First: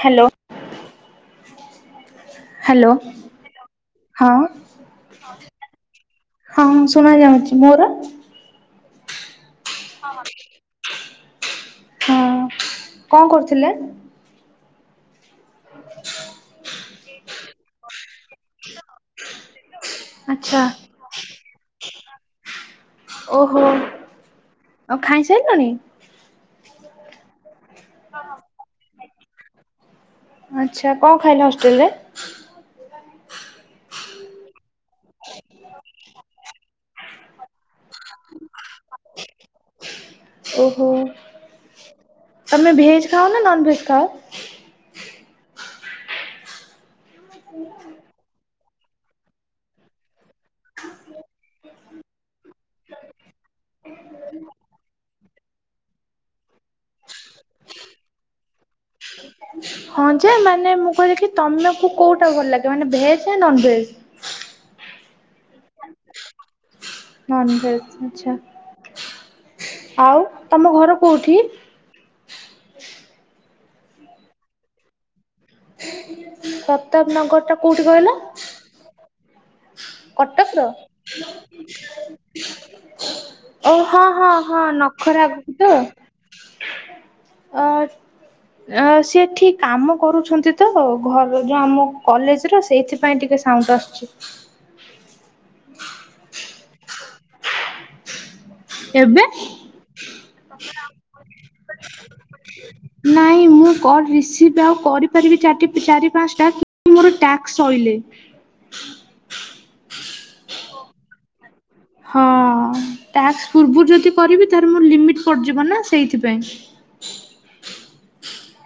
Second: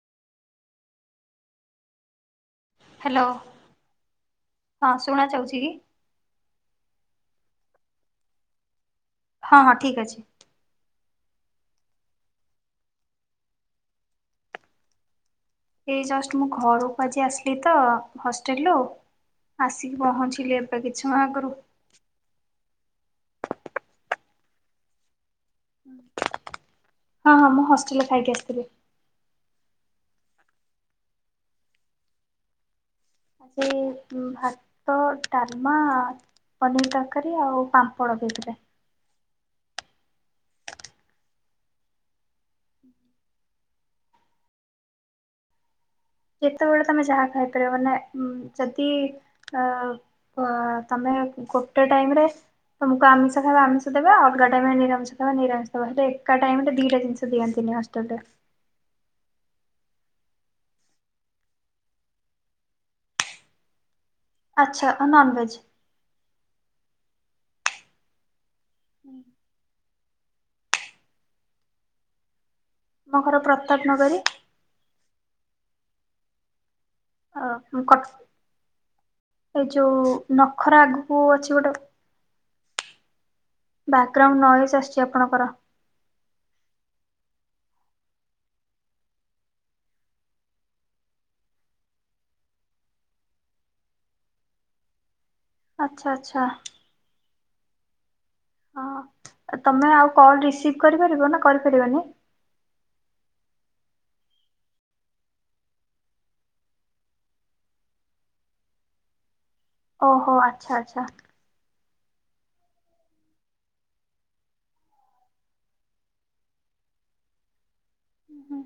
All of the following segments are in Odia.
ହାଲୋ। ହାଲୋ ହ୍ୟାଲୋ ହଁ। ହଁ ଶୁଣା ଯାଉଛି କି? ହଁ ଶୁଣା ଯାଉଛି। ମୋର? ହଁ ହଁ ଠିକ୍ ଅଛି। ହୁଁ କଣ କରୁଥିଲେ? ଏଇ ଜଷ୍ଟ ମୁଁ ଘରକୁ ଆଜି ଆସିଲି ତ ହଷ୍ଟେଲରୁ ଆସିକି ପହଞ୍ଚିଲି ଆଚ୍ଛା। ଏବେ କିଛି ସମୟ ଆଗରୁ। ଓହୋ। ଆଉ ଖାଇସାରିଲନି? ହଁ ହଁ ମୁଁ ହଷ୍ଟେଲରେ ଖାଇକି ଆସିଥିଲି। ଆଚ୍ଛା କଣ ଖାଇଲା ହଷ୍ଟେଲ ରେ? ଆ ସେ ଭାତ, ଡାଲମା ପନିର ତରକାରୀ ଆଉ ପାମ୍ପଡ଼ ଦେଇଥିଲେ। ଓହୋ ତମେ ଭେଜ ଖାଅ ନା ନନ ଭେଜ ଖାଅ? ଯେତେବେଳେ ତମେ ଯାହା ଖାଇପାରିବ ନା ଯଦି ଅ ତମେ ଗୋଟେ ଟାଇମ ରେ ତମକୁ ଆମିଷଖାଇବା ଆମିଷ ଦେବା ଆ ଅଲଗା ଟାଇମ ରେ ନିରାମିଷ ଖବା ନିରାମିଷ ଦେବା ହେଲେ ଏକା ଟାଇମ ରେ ଦିଟା ଜିନିଷ ଦିଅନ୍ତିି। ଆମ ହଷ୍ଟେଲ ରେ। [inaudible] ହଁ ଯେ ମାନେ ମୁଁ କହିଲେ କି ତମକୁ କୋଉଟା ଭଲ ଲାଗେ ମାନେ ଭେଜ ନା ନନ ଭେଜ? ଆଛା! ଆ ନନଭେଜ୍। ନନଭେଜ୍ ଆଛା। ଉଁ, ଆଉ ତମ ଘର କୋଉଠି? ମୋ ଘର ପ୍ରତାପ ନଗରୀ। ପ୍ରତାପ ନଗର ଟା କୋଉଠି କ କହିଲ? ଏଇ ଯୋଉ କଟକ ର। ନଖରା ଆଗକୁ ଅଛି ଗୋଟେ ଓ ହଁ ହଁ ବ୍ୟାକଗ୍ରାଉଣ୍ଡ ହଁ ନଏଜ ଆସୁଛି ନଖରା ଆପଣଙ୍କର ଆଗକୁ ତ। ଅ-ଅ-ଅଚ। ଅ ସିଏ ଏଠି କାମ କରୁଛନ୍ତି। ତ ଘର ଯୋଉ ଆମ କଲେଜ ର ସେଇଥିପାଇଁ ଟିକେ ସାଉଣ୍ଡ ଆସୁଛି। ଆଚ୍ଛା ଆଚ୍ଛା। ହଁ, ତମେ ଆଉ କଲ ରିସିଭ କରିପାରିବ ନା କରିପାରିବନି? ନାଇଁ ମୁଁ କଲ୍ ରିସିଭ୍ ଆଉ କରିପାରିବି ଚାଟି ଚାରି ପାଞ୍ଚଟା ମୋର ଟ୍ୟାକ୍ସ ସଇଲେ। ହୁଁ [unintelligible] ଓହୋ! ଆଚ୍ଛା ଆଚ୍ଛା। ହଁ। ଟାକ୍ସ ପୂର୍ବରୁ ଯଦି କରିବି। ତାହଲେ ମୋର ଲିମିଟ ପଡିଯିବ ନା ସେଇଥିପାଇଁ। ହୁଁ ହୁଁ।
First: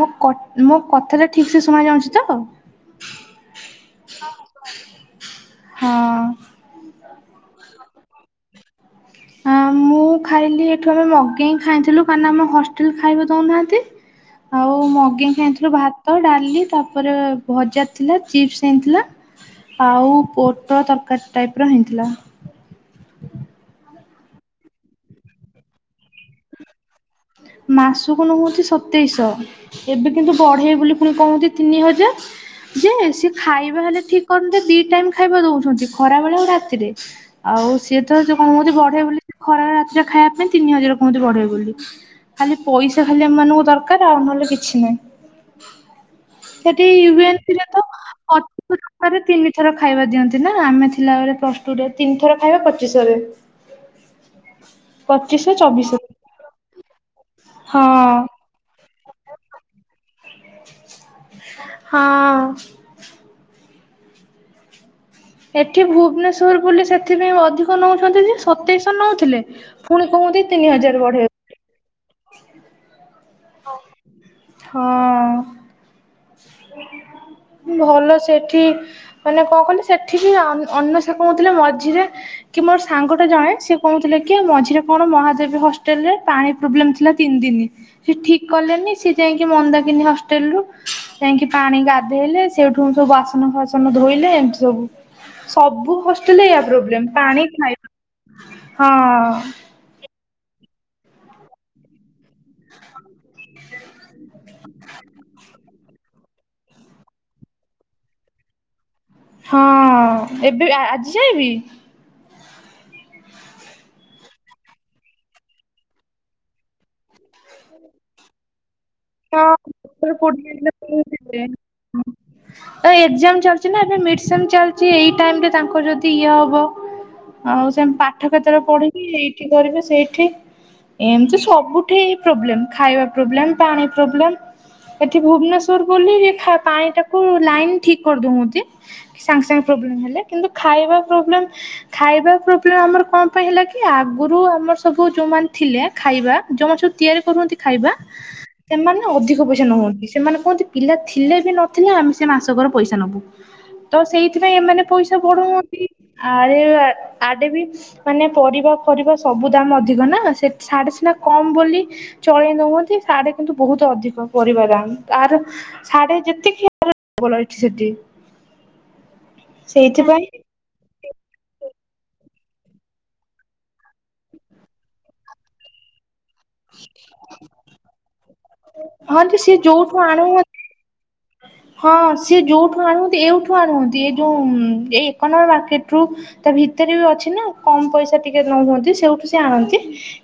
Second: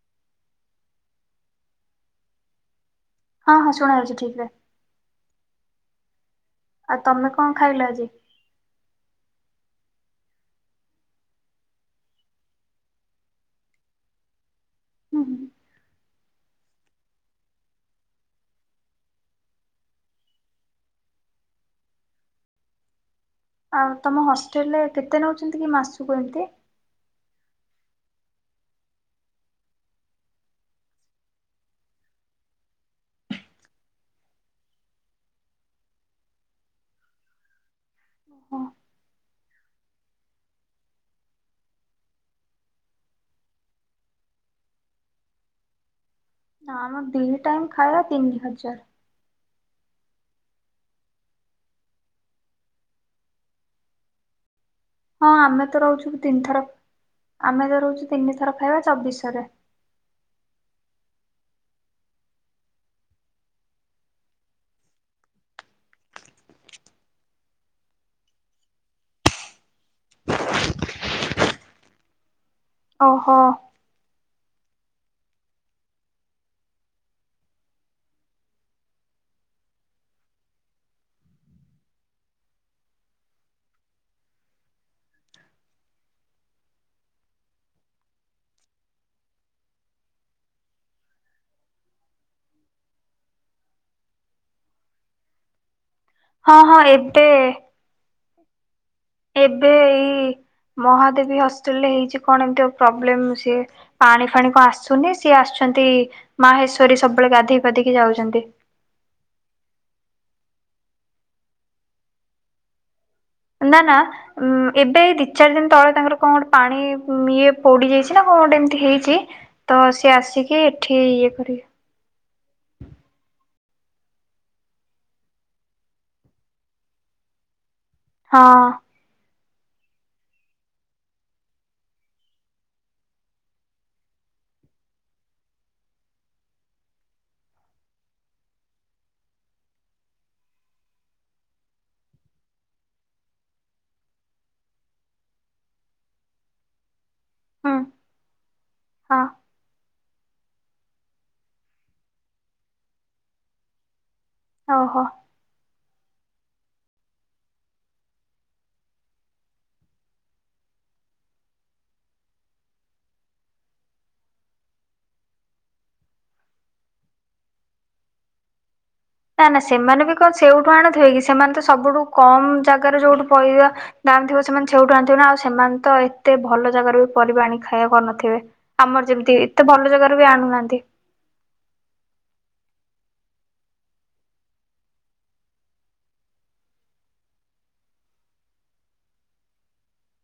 ମୋ କଟ୍-କଥାଟା ଠିକ୍ ସେ ଶୁଣା ଯାଉଛି ତ? ହଁ ହଁ ଶୁଣାାଯାଉଛି ଠିକ୍ ରେ। ହଁ। ଆଉ ତମେ କଣ ଖାଇଲ ଆଜି? ହଁ, ମୁଁ ମୁଁ ଖାଇଲି ଏଠୁ ଆମେ ମଗେଇଁ କି ଖାଇଥିଲୁ କାହିଁକିନା, ଆମ ହଷ୍ଟେଲ ଖାଇବାକୁ ଦଉନାହାଁନ୍ତି। ଆଉ ହୁଁ ହୁଁ ମଗେଁଇକି ଆଣିଥିଲୁ ଭାତ, ଡ଼ାଲି ତାପରେ ଭଜା ଥିଲା ଚିପ୍ସ ହେଇଁଥିଲା। ଆଉ ପୋଟୋଳ ତରକାରୀ ଟାଇପ୍ର ହେଇଥିଲା। ଆଉ ତମ ହଷ୍ଟେଲ ରେ କେତେ ନେଉଛନ୍ତି କି ମାସକୁ ଏମତି? ମାସକୁ ନଉନ୍ତି, ସତେଇଶହ ଏବେ କିନ୍ତୁ ବଢ଼େଇବେ ବୋଲି ପୁଣି କହୁନ୍ତି ବୋଲି ତିନି ହଜାର। ଯେ ସେ ଖାଇବା ହେଲେ ଠିକ୍ କରନ୍ତେ ଦି ଟାଇମ ଖାଇବା ଦଉଛନ୍ତି, ଖରା ବେଳେ ଆଉ ରାତିରେ। ଆଉ ସିଏ ତ ଯେ କଣ କହୁଚି, ବଢ଼େଇବେ ବୋଲି ଖରା ରାତିରେ ଖାଇବା ପାଇଁ ତିନି ହଜାର କୁହନ୍ତି, ବଢ଼େଇବେ ବୋଲି। ଖାଲି ପଇସା ଖାଲି ଏମାନଙ୍କୁ ଦରକାର ଆଉ ନହେଲେ କିଛି ନାହିଁ। ନା ସେଠି ଆମ ଦି ୟୁ ଏନ ଟାଇମ ସିରେ ତ ଖାଇବା ତିନି ଅଠ [inaudible] ହଜାର ଟଙ୍କାରେ ତିନି ଥର ଖାଇବା ଦିଅନ୍ତି ନା ଆମେ ଥିଲାବେଳେ ପ୍ଲସ ଟୁ ରେ ତିନି ଥର ଖାଇବା ପଚିଶ ଶରେ। [inaudible] ହଁ, ଆମେ ତ ରହୁଛୁ ତିନି ଥର। ଆମେ ତ ହଁ ରହୁଛୁ ତିନିଥର ଖାଇବା ଚବିଶି ଶରେ। ହଁ, ଏଠି ଭୁବନେଶ୍ୱର ବୋଲି ସେଥିପାଇଁ ଅଧିକ ନଉଛନ୍ତି ଯେ। ସତେଇଶହ ନଉଥିଲେ, ଫୁଣି କଣ କୁନ୍ତି ତିନି ହଜାର ବଢ଼େଇବୁ ବୋଲି। ହ [inaudible] ଓହୋ! ହଁ ଅଁ ଭଲ ସେଠି, ମାନେ କଣ କଲେ ସେଠିକି ଅନ୍ୱେଷା କହୁଁଥିଲେ, ମଝିରେ କି ମୁଁ ମୋର ସାଙ୍ଗଟା ଜଣେ ସେ କହୁଥିଲେ କି, ମଝିରେ କଣ ମହାଦେବୀ ହଷ୍ଟେଲରେ ପାଣି ପ୍ରୋବ୍ଲେମ୍ ଥିଲା ତିନି ଦିନି। ସେ ଠିକ୍ କଲେନି ସିଏ ଯାଇକି ମନ୍ଦାକିିନି ହଷ୍ଟେଲରୁ ଯାଇଁକି ପାଣି ଗାଧେଇଲେ, ସେଠୁଁ ସବୁ ବାସନ ଫାସନ ଧୋଇଲେ ଏମତି ସବୁ। ସବୁ ହଷ୍ଟେଲରେ ହଁ ଏୟା ହଁ ପ୍ରୋବ୍ଲେମ୍ ପାଣି, ଏବେ ଖାଇବା। ହଁ ଏବେ ଏଇ ମହାଦେବୀ ହଷ୍ଟେଲରେ ହେଇଛି କଣ ଏମିତି ଏ ପ୍ରୋବ୍ଲେମ୍ ସିଏ? ପାଣି ଫାଣି କ ଆସୁନି ସିଏ ଆସୁ ନାନ୍ତି ମାହେଶ୍ଵରୀ ସବୁବେଳେ ଗାଧୋଇ ପାଧିକି ଯାଉଚନ୍ତି। ହଁ ଏବେ ଆଜି ଯାଏ ବି ନା ନା ଉଁ ଏବେ ଦି ଚାରି ଦିନ ତଳେ ତାଙ୍କର କଣ ଗୋଟେ ପାଣି ଇଏ ପୋଡି ଯାଇଚି ନା କଣ କଣ ଗୋଟେ ଏମତି ହେଇଚି ହଁ ଇଏ କରିବେ [unintelligible] ଏକ୍ଜାମ ଚା ଚି ନା ଏବେ ମିଡ଼ସେମ୍ ଚାଲିଚି ଏଇ ଟାଇମରେ ତାଙ୍କୁ ଯଦି ଇଏ ହେବ ଆଉ ସେମ୍ ପାଠ ହଁ କେତେବେଳେ ପଢ଼ିକି କରିବେ ସେଇଠି, ଏମତି ସବୁଠି ପ୍ରୋବ୍ଲେମ୍ ଖାଇବା ପ୍ରୋବ୍ଲେମ୍ ପାଣି ପ୍ରୋବ୍ଲେମ୍। ଏଠି ଭୁବନେଶ୍ଵର ବୋଲି ଖା ପାଣି ଟାକୁ ଲାଇନ୍ ଠିକ କରିଦଉଚନ୍ତି ସାଙ୍ଗେ ସାଙ୍ଗେ ହୁଁ ହେଲେ କିନ୍ତୁ ଖାଇବା ପ୍ରୋବ୍ଲେମ୍- ଖାଇବା ପ୍ରୋବ୍ଲେମ୍ ଆମର କଣ ପାଇଁ ହେଲା କି ଆଗରୁ ଆମର ସବୁ ଯୋଉମାନେ ଥିଲେ ଖାଇବା ଯୋଉମାନେ ସବୁ ତିଆରି କରୁଚନ୍ତି ହୁଁ ଖାଇବା ସେମାନେ ହଁ ଅଧିକ ପଇସା ନଉ ନିଅନ୍ତି, ସେମାନେ କୁହନ୍ତି ପିଲା ଥିଲେ ବି ନଥିଲେ ଆମେ ସେ ମାସକର ପଇସା ନବୁ ତ ସେଇ ଥିପାଇଁ ଏମାନେ ଓହୋ। ପଇସା ବଢ଼ଉଛନ୍ତ ନ୍ତି। ଆଡ଼େ ଆଡ଼େ ବି ମାନେ ପରିବା ଫରିବା ସବୁ ଦାମ ଅଧିକ ନା ସେ ଆଡ଼େ ସିନା କମ ବୋଲି ଚଳେଇ ନଉଚନ୍ତି ସାଢେ଼ କିନ୍ତୁ ବହୁତ ଅଧିକ ପରିବା ଦାମ ତାର ସାଢ଼େ ଯେତିକି ବଲାରଛିି ସେଟି ନା ନା ସେମାନେ ବି କଣ ସେଇଠୁ ଆଣୁଥିବେ କି ସେମାନେ ତ ସବୁଠୁ କମ ଜାଗାରେ ଯୋଉଠୁ ପରିବା ଦାମ୍ ଥିବ ସେମାନେ ସେଉଠୁ ଆଣିଥିବେ ନା ଆଉ ସେମାନେ ତ ଏତେ ଭଲ ଜାଗାରୁ ବି ପରିବା ଆଣି ଖାଇବା କରିନଥିବେ ଆମର ହଁ ଯେ ଯେମିତି ସିଏ ଏତେ ଭଲ ଯୋଉଠୁ ଜାଗାରୁ ବି ଆଣୁ ଆଣୁନାହାନ୍ତି। ହଁ ସିଏ ଯୋଉଁଠୁ ଆଣନ୍ତି ଏଇଠୁ ଆଣନ୍ତି ଏଇ ଯୋଉଁ ଏଇ ଏକ ନମ୍ବର ମାର୍କେଟ ରୁ ଭିତରେ ବି ଅଛି ନା କମ ପଇସା ଟିକେ ନ ହୁଅନ୍ତି ସେଇଠୁ ସେ ଆଣନ୍ତି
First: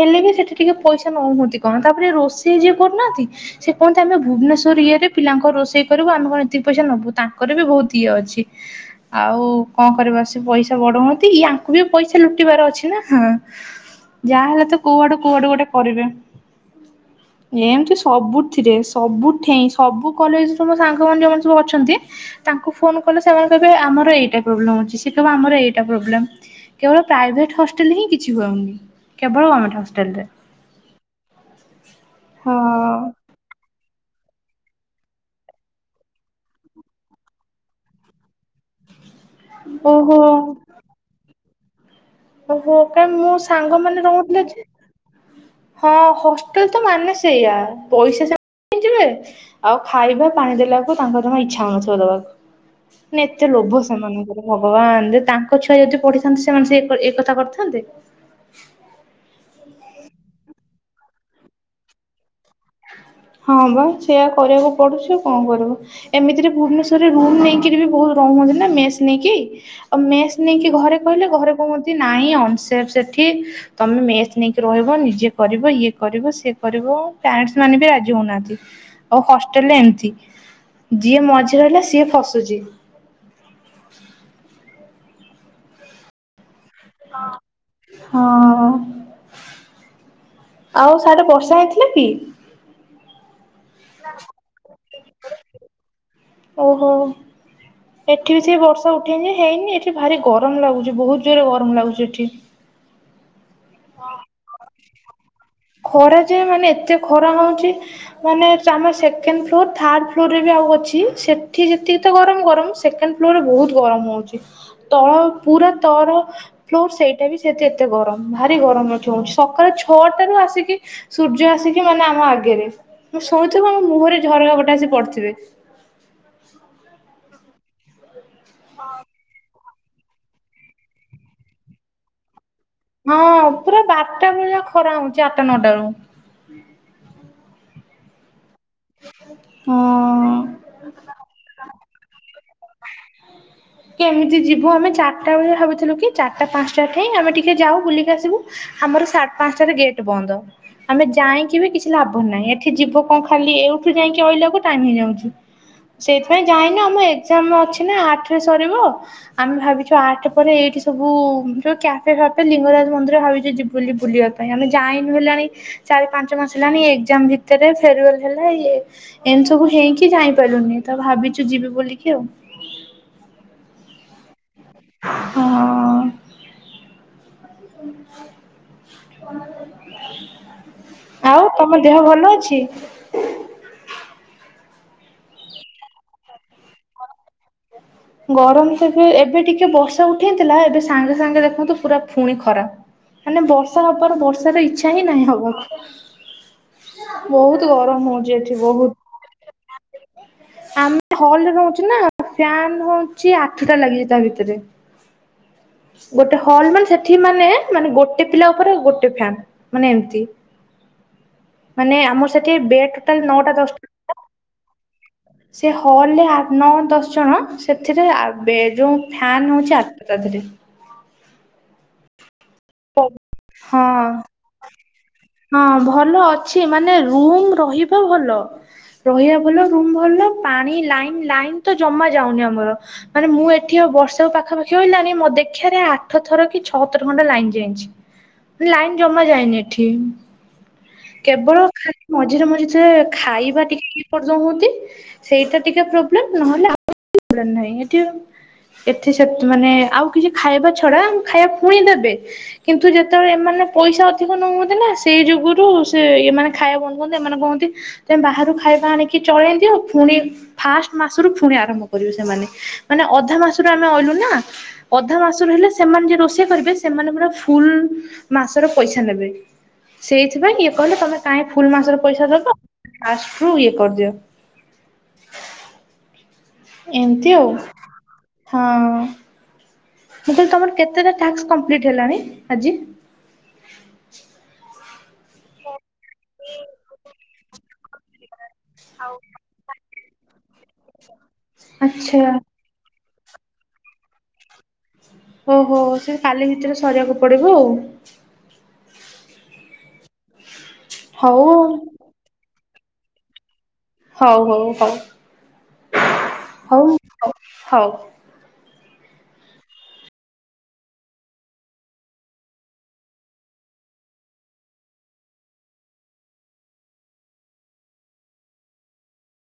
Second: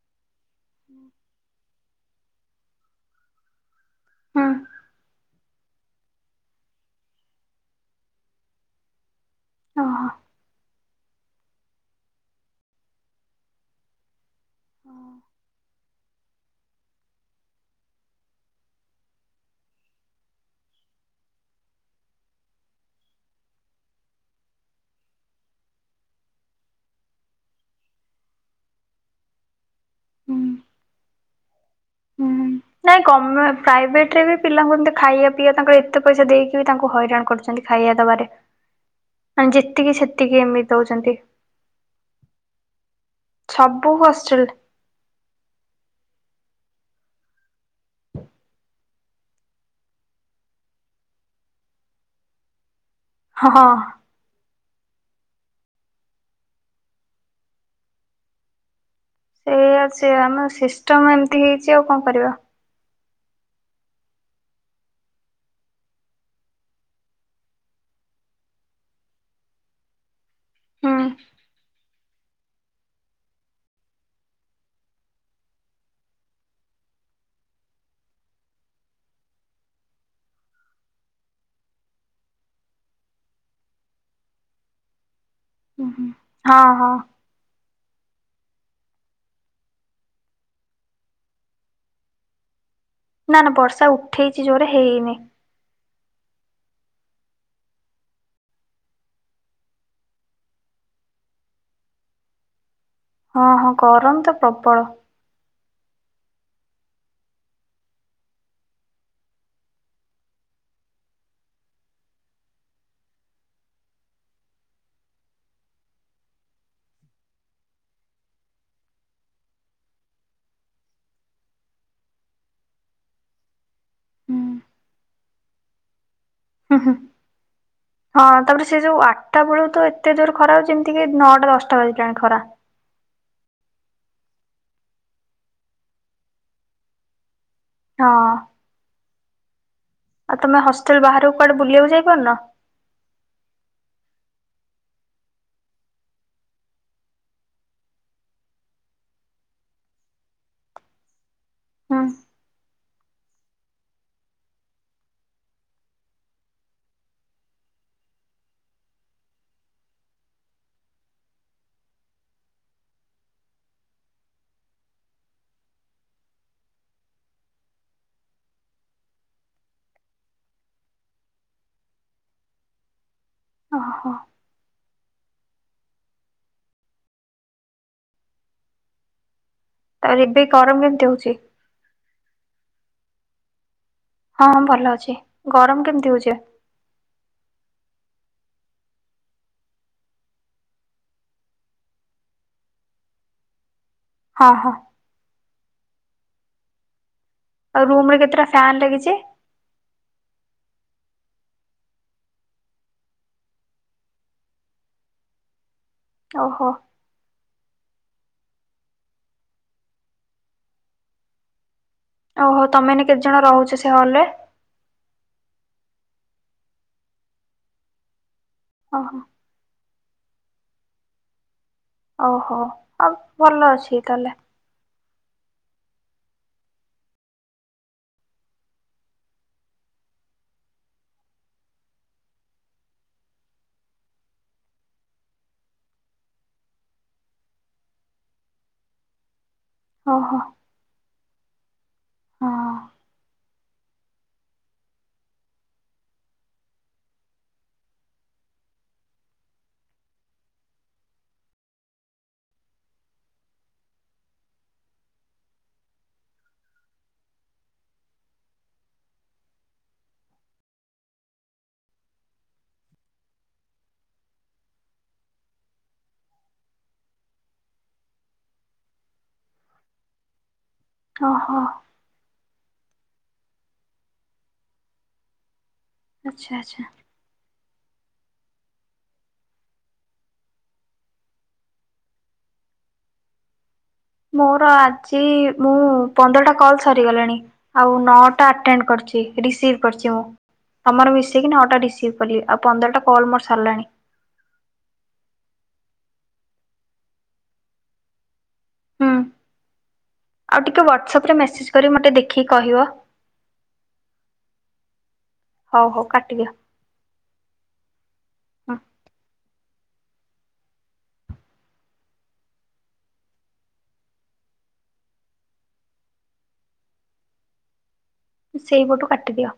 ହେଲେ ବି ସେଠି ଟିକେ ପଇସା କହୁଚନ୍ତି କଣ ତାପରେ ରୋଷେଇ ଯିଏ କରୁନାହାନ୍ତି ସେ କହନ୍ତି ଆମେ ହୁଁ ଭୁବନେଶ୍ଵର ଇଏ ରେ ପିଲାଙ୍କ ରୋଷେଇ ବୁ ଆମେ କଣ ଏତିକି ପଇସା ନବୁ ତାଙ୍କର ବି ବହୁତ ଇଏ ଅଛି ଆଉ କଣ ଓହୋ। କରିବା ସେ ପଇସା ବଡ ହନ୍ତି ଇୟାଙ୍କୁ ବି ପଇସା ଲୁଟିବାର ଅଛି ନା ହଁ। ଯାହା ହେଲେ ତ କୋଉଆଡୁ କୋଉଆଡୁ ଗୋଟେ କରିବେ ଏମିତି ସବୁଥିରେ ସବୁ ଠେଇଁ ସବୁ କଲେଜ ସାଙ୍ଗ ମାନେ ସବୁ ଅଛନ୍ତି ତାଙ୍କୁ ଫୋନ କଲେ ସେମାନେ କହିବେ ଆମର ଏଇଟା ପ୍ରୋବ୍ଲେମ ଅଛି ସିଏ କହିବ ଆମର ଏଇ ଏଇଟା ପ୍ରୋବ୍ଲେମ୍ କେବଳ ପ୍ରାଇଭେଟ୍ ହଷ୍ଟେଲରେ ହିଁ କିଛି ହଉନି କେବଳ ଗଭମେଣ୍ଟ ହସ୍ ହେଲା। ହୁଁ ହୁଁ ନାଇଁ ଗମେ ପ୍ରାଇଭେଟ ରେ ବି ପିଲାଙ୍କୁ ଏମିତି ଖାଇବା ପିଇବା ତାଙ୍କ ଏତେ ପଇସା ଦେଇକି ବି ତାଙ୍କୁ ହଇରାଣ କରୁଛନ୍ତି ଖାଇବା ଦବାରେ। ଯେତିକି ଓହୋ ସେତିକି ଆମେ ଦଉଛନ୍ତି। ଓ ହୋ କାଇଁ ମୋ ସାଙ୍ଗ ସବୁ ମାନ ରହୁଥିଲେ ହଷ୍ଟେଲ ଯେ ହଁ ହସ୍ [unintelligible] ମାନେ ସେଇଆ ପଇସା [unintelligible] ଆଉ ଖାଇବା ପାଣି ଦେଲାକୁ ତାଙ୍କର ଜମା ଇଚ୍ଛା ହଉନଥିବ ଦେବାକୁ। ହଁ ଏତେ ହଁ। ଲୋଭ ସେମାନଙ୍କର ଭଗବାନ ଯଦି ତାଙ୍କ ଛୁଆ ଯଦି ପଢିଥାନ୍ତେ ସେମାନେ ସେ ଏ କଥା କରିଥାନ୍ତେ? ଏ ସେ ଆମ ସିଷ୍ଟମ ଏମିତି ହେଇଚି ଆଉ କଣ କରିବା। ହଁ ହଁ ବା ସେଇଆ କରିବାକୁ ପଡୁଛି ଆଉ କଣ କରିବ ଏମିତିରେ ଭୁବନେଶ୍ୱରରେ ରୁମ ନେଇକିରି ବି ବହୁତ ରହୁ କଣ କରିଛି ନ ମେସ୍ ନେଇକି ଆଉ ମେସ୍ ନେଇକି ହୁଁ। ଘରେ କହିଲେ ଘରେ କଣ କରିଛି ନା ନାହିଁ ଅନସ ସେଠି ତମେ ମେସ ନେଇକି ରହିବ ନିଜେ କରିବ ଇଏ କରିବ ସିଏ କରିବ ପ୍ୟାରେଣ୍ଟ ମାନେ ବି ରାଜି ହଉନାହାନ୍ତି ଆଉ ହଷ୍ଟେଲରେ ଏମିତି ଯିଏ ମଝିରେ ରହିଲା ସିଏ ଫସୁଛି। ହ ହ ହଁ ହଁ। ହଁ। ଆଉ ସାଡେ ବର୍ଷା ହେଇଥିଲା କି? ନା ନା ବର୍ଷା ଉଠେଇଛି ଜୋରେ ହେଇନି। ଓହୋ। ଏଠି ବି ସେ ବର୍ଷା ଉଠେଇଚି ହେଇନି ଏଠି ଭାରି ଗରମ ଲାଗୁଛି ବହୁତ ଜୋରରେ ଗରମ ଲାଗୁଛି ଏଠି। ହଁ ହଁ ହଁ ଗରମ ତ ପ୍ରବଳ। ଖରା ଯେ ମାନେ ଏତେ ଖରା ହଉଛି ମାନେ ଆମ ସେକେଣ୍ଡ ଫ୍ଲୋର ଥାର୍ଡ଼ ଫ୍ଲୋରରେ ଆଉ ଅଛି ସେଠି ଯେତିକି ତ ଗରମ ଗରମ ସେକେଣ୍ଡ ଫ୍ଲୋରରେ ବହୁତ ଗରମ ହଉଛି। ତଳ ପୁରା ପୁରା ତର ଫ୍ଲୋର ସେଇଟା ବି ସେ ଏତେ ଗରମ ଭାରି ଗରମ ଅ ସକାଳ ଛ [unintelligible] ଆସିକି ସୂର୍ଯ୍ୟ ଆସିକି ମାନେ ଆମ ଆଗରେ। ଆମେ ଶୋଇଥିବୁ ଆମ ମୁହରେ ଝରକା ପଟେ ଆସିକି ପଡିିଥିବ। ହୁ ହୁ। ହଁ ତାପରେ ସେ ଯୋଉ ଆଠଟା ବେଳୁ ତ ଏତେ ଜୋର ଖରା ହଉ ଯେମିତି କି ନଅଟା ଦଶଟା ବାଜିଲାଣି ଖରା ହଁ ପୁରା ବାରଟା ଭେଳିଆ ଖରା ହଉଛି ଆଠଟା ନଅଟା ରୁ ହଁ। ହଁ। ଆଉ ତମେ ହଷ୍ଟେଲ ବାହାରକୁ କୁଆଡେ ବୁଲିବାକୁ ଯାଇପାରୁନ? କେମିତି ଯିବୁ ଆମେ ଚାରିଟା ବେଳେ ଭାବିଥିଲୁ କି ଚାରିଟା ପାଞ୍ଚଟା ଠାଇ ଆମେ ଟିକେ ଯାଉ ବୁଲିକି ଆସିବୁ ଆମର ସାଢ ପାଞ୍ଚଟାରେ ଗେଟ୍ ବନ୍ଦ ଆମେ ଯାଇକି ବି କିଛି ହୁଁ ଲାଭ ନାହିଁ ଏଠି ଯିବ କଣ ଖାଲି ଏଇଠି ରହିକି ଆଇଲା କୁ ଟାଇମ ହେଇଯାଉଛି। ସେଇଥିପାଇଁ ଯାହାହେନ ଆମ ଏଗଜାମ ଅଛି ନା ଆଠ ସରିବ ଆମେ ଭାବିଛୁ ଆଠ ପରେ ଏଇଠି ସବୁ ଯ କ୍ୟାଫେ ଫ୍ୟାଫ ଲିଙ୍ଗରାଜ ମନ୍ଦିର [unintelligible] ଯିବୁନି ବୁଲିବା ପାଇଁ, ଆମେ ଯାଈନୁ ବୁଲିବା ପାଇଁ ଚାରି ପାଞ୍ଚ ମାସ ହେଲାଣି ଏ ଏକଜାମ ଭିତରେ ଫେର ୱେଲ ହେ ରେ ଇମିତି ସବୁ ହେଇକି ଯାଇପାରିଲୁନି ତ ଭାବିଚୁ ଯିବି ବୋଲିକି ଆଉ। ଓ ହୋ। ହଁ। ତାପରେ ଏବେ ଗରମ କେମିତି ହଉଛି? ଆଉ ତମ ଦେହ ଭଲ ଅଛି? ହଁ ଭଲ ଅଛି ଗରମ କେମିତି ହଉଚି? ଗରମ ତବେ ଏବେ ଟିକେ ବର୍ଷା ଉଠେଇଥିଲା ଏବେ ସାଙ୍ଗେ ସାଙ୍ଗେ ଦେଖନ୍ତୁ ପୁରା ଫୁଣି ଖରା। ମାନେ ବର୍ଷା ହବାର ହଁ ବର୍ଷାର ହଁ ଇଚଛା ହିଁ ନାହିଁ ହଵାକୁ। ବହୁତ ଆଉ ଗରମ ରୁମ ରେ ହଉଚ କେତେଟା ଏଠି ଫ୍ୟାନ ଲାଗିଛି? ବହୁତ। ଆମେ ହଲରେ ରହୁଚୁ ନା ଫ୍ୟାନ୍ ହଉଚି ଆଠଟା ଲାଗିଛି ତା ଭିତରେ। ଗୋଟେ ଓହୋ ହଲ ମାନେ ସେଠି ମାନେ ମାନେ ଗୋଟେ ପିଲା ଉପରେ ଆଉ ଗୋଟେ ଫ୍ୟାନ ମାନେ ଏମିତି। ମାନେ ଆମର ସେଠି ଓହୋ ତମେ ବେଡ ଏଇନେ କେତେ ଟୋଟାଲ ଜଣ ନଅଟା ରହୁଛ ସେ ହଲ ଦଶଟା। ରେ? ସେ ହଲ ନଅ ଦଶ ଜଣ ସେଥିରେ ଆ ବେ ଯଉଁ ଓହୋ ଫ୍ୟାନ୍ ହଉଚି ଆଠଟା ତାଧିରେ। ଓହୋ। ଆଉ ଭଲ ହଁ ଅଛି ତାହେଲେ ହଁ ଭଲ ଅ ଛି ମାନେ ରୁମ ରହିବା ଭଲ। ରହିବା ଭଲ ରୁମ ଭଲ ପାଣି ଲାଇନ ଲାଇନ ତ ଜମା ଯାଉନି ଆମର ମାନେ ମୁଁ ଏଠି ବର୍ଷାକୁ ପାଖାପାଖି ରହିଲାନି ମୋ ଦେଖିଵାରେ ଆଠ ଥର କି ଛଅ ଥର ଖଣ୍ଡେ ଲାଇନ୍ ଯାଇଛି। ଲାଇନ୍ ଜମା ଯାଏନି। ଏଠି। ଓ ହୋ। କେବଳ ଖାଲି ମଝିରେ ମଝିରେ ଖାଇବା ଟିକେ ଏପଜ ହନ୍ତି ସେଇଟା ଟିକେ ପ୍ରୋବ୍ଲେମ୍। ନହଲେ ଆଉ [unintelligible] ପ୍ରୋବଲମ ନାହି। ଏଠ ଏଠି ସେତ୍ ମାନେ ଆଉ କିଛି ଖାଇବା ଛଡା ଖାଇବା ଫୁଣି ଦେବେ। କିନ୍ତୁ ଯେତେବେଳେ ଏମାନେ ପଇସା ଅଧିକ ନ ହୁଅନ୍ତି ନା ସେଇ ଯୁଗରୁ ସେ ଏମାନେ ଖାଇବା ବନ ଉନ୍ତି ଏମାନେ କୁହନ୍ତି ତ ବାହାରୁ ଖାଇବା ଆଣିକି ଚଳେଇଦିଅ ଆଉ ପୁଣି ଫାଷ୍ଟ ମାସରୁ ପୁଣି ଆରମ୍ଭ କରିବେ ସେମାନେ। ମାନେ ଅଧା ମାସରୁ ଆମେ ଅଇଲୁ ନା ଅଧା ମାସରୁ ହେଲେ ସେମାନେ ଯ ରୋଷେଇ କରିବେ ସେମାନେ ପୁରା ଫୁଲ ମାସର ପଇସା ନେବେ ସେଇଥିପାଇଁ କହିଲେ ତମେ କାଇଁ ଓହୋ ଫୁଲ୍ ମାସର ପଇସା ଦଉଚ ଆସ୍ଚୁ ଇଏ କରିଦ୍ୟ ଆଚ୍ଛା ଆଚ୍ଛା। ଏମତି ଆଉ ହଁ। ମୁଁ କହିଲି ତମର କେତେଟା ଟ୍ୟାସ୍କ କମ୍ପଲିଟି ହେଲାଣି ଆଜି? ମୋର ଆଜି ମୁଁ ପନ୍ଦରଟା କଲ୍ ସରିଗଲାଣି ଆଉ ନଅଟା ପାଟ୍ ଟାଇମ୍ କରିଚି ରିସିଭ୍ କରିଚି ମୁଁ ତମର ମିସିକି ନଟା ରିସିଭ୍ ଆଚ୍ଛା କଲି ଆଉ ପଦ୍ଦର ଟା କଲ୍ ମୋର ସରିଲାଣି। ଓହୋ ସେ କାଲି ଭିତରେ ସରିବାକୁ ପଡ଼ିବ ଆଉ। ହୁଁ। ଆଉ ଟିକେ ହ୍ୱାଟସପ୍ ରେ ହଉ ମେସେଜ୍ କରି ମୋତେ ଦେଖିକି କହିବ? ହଉ ହଉ ହଉ ହଉ ହଉ କାଟିଦିଅ। ହଉ ହଉ ହଉ। ହଁ। ସେଇ ପଟୁ କାଟିଦିଅ।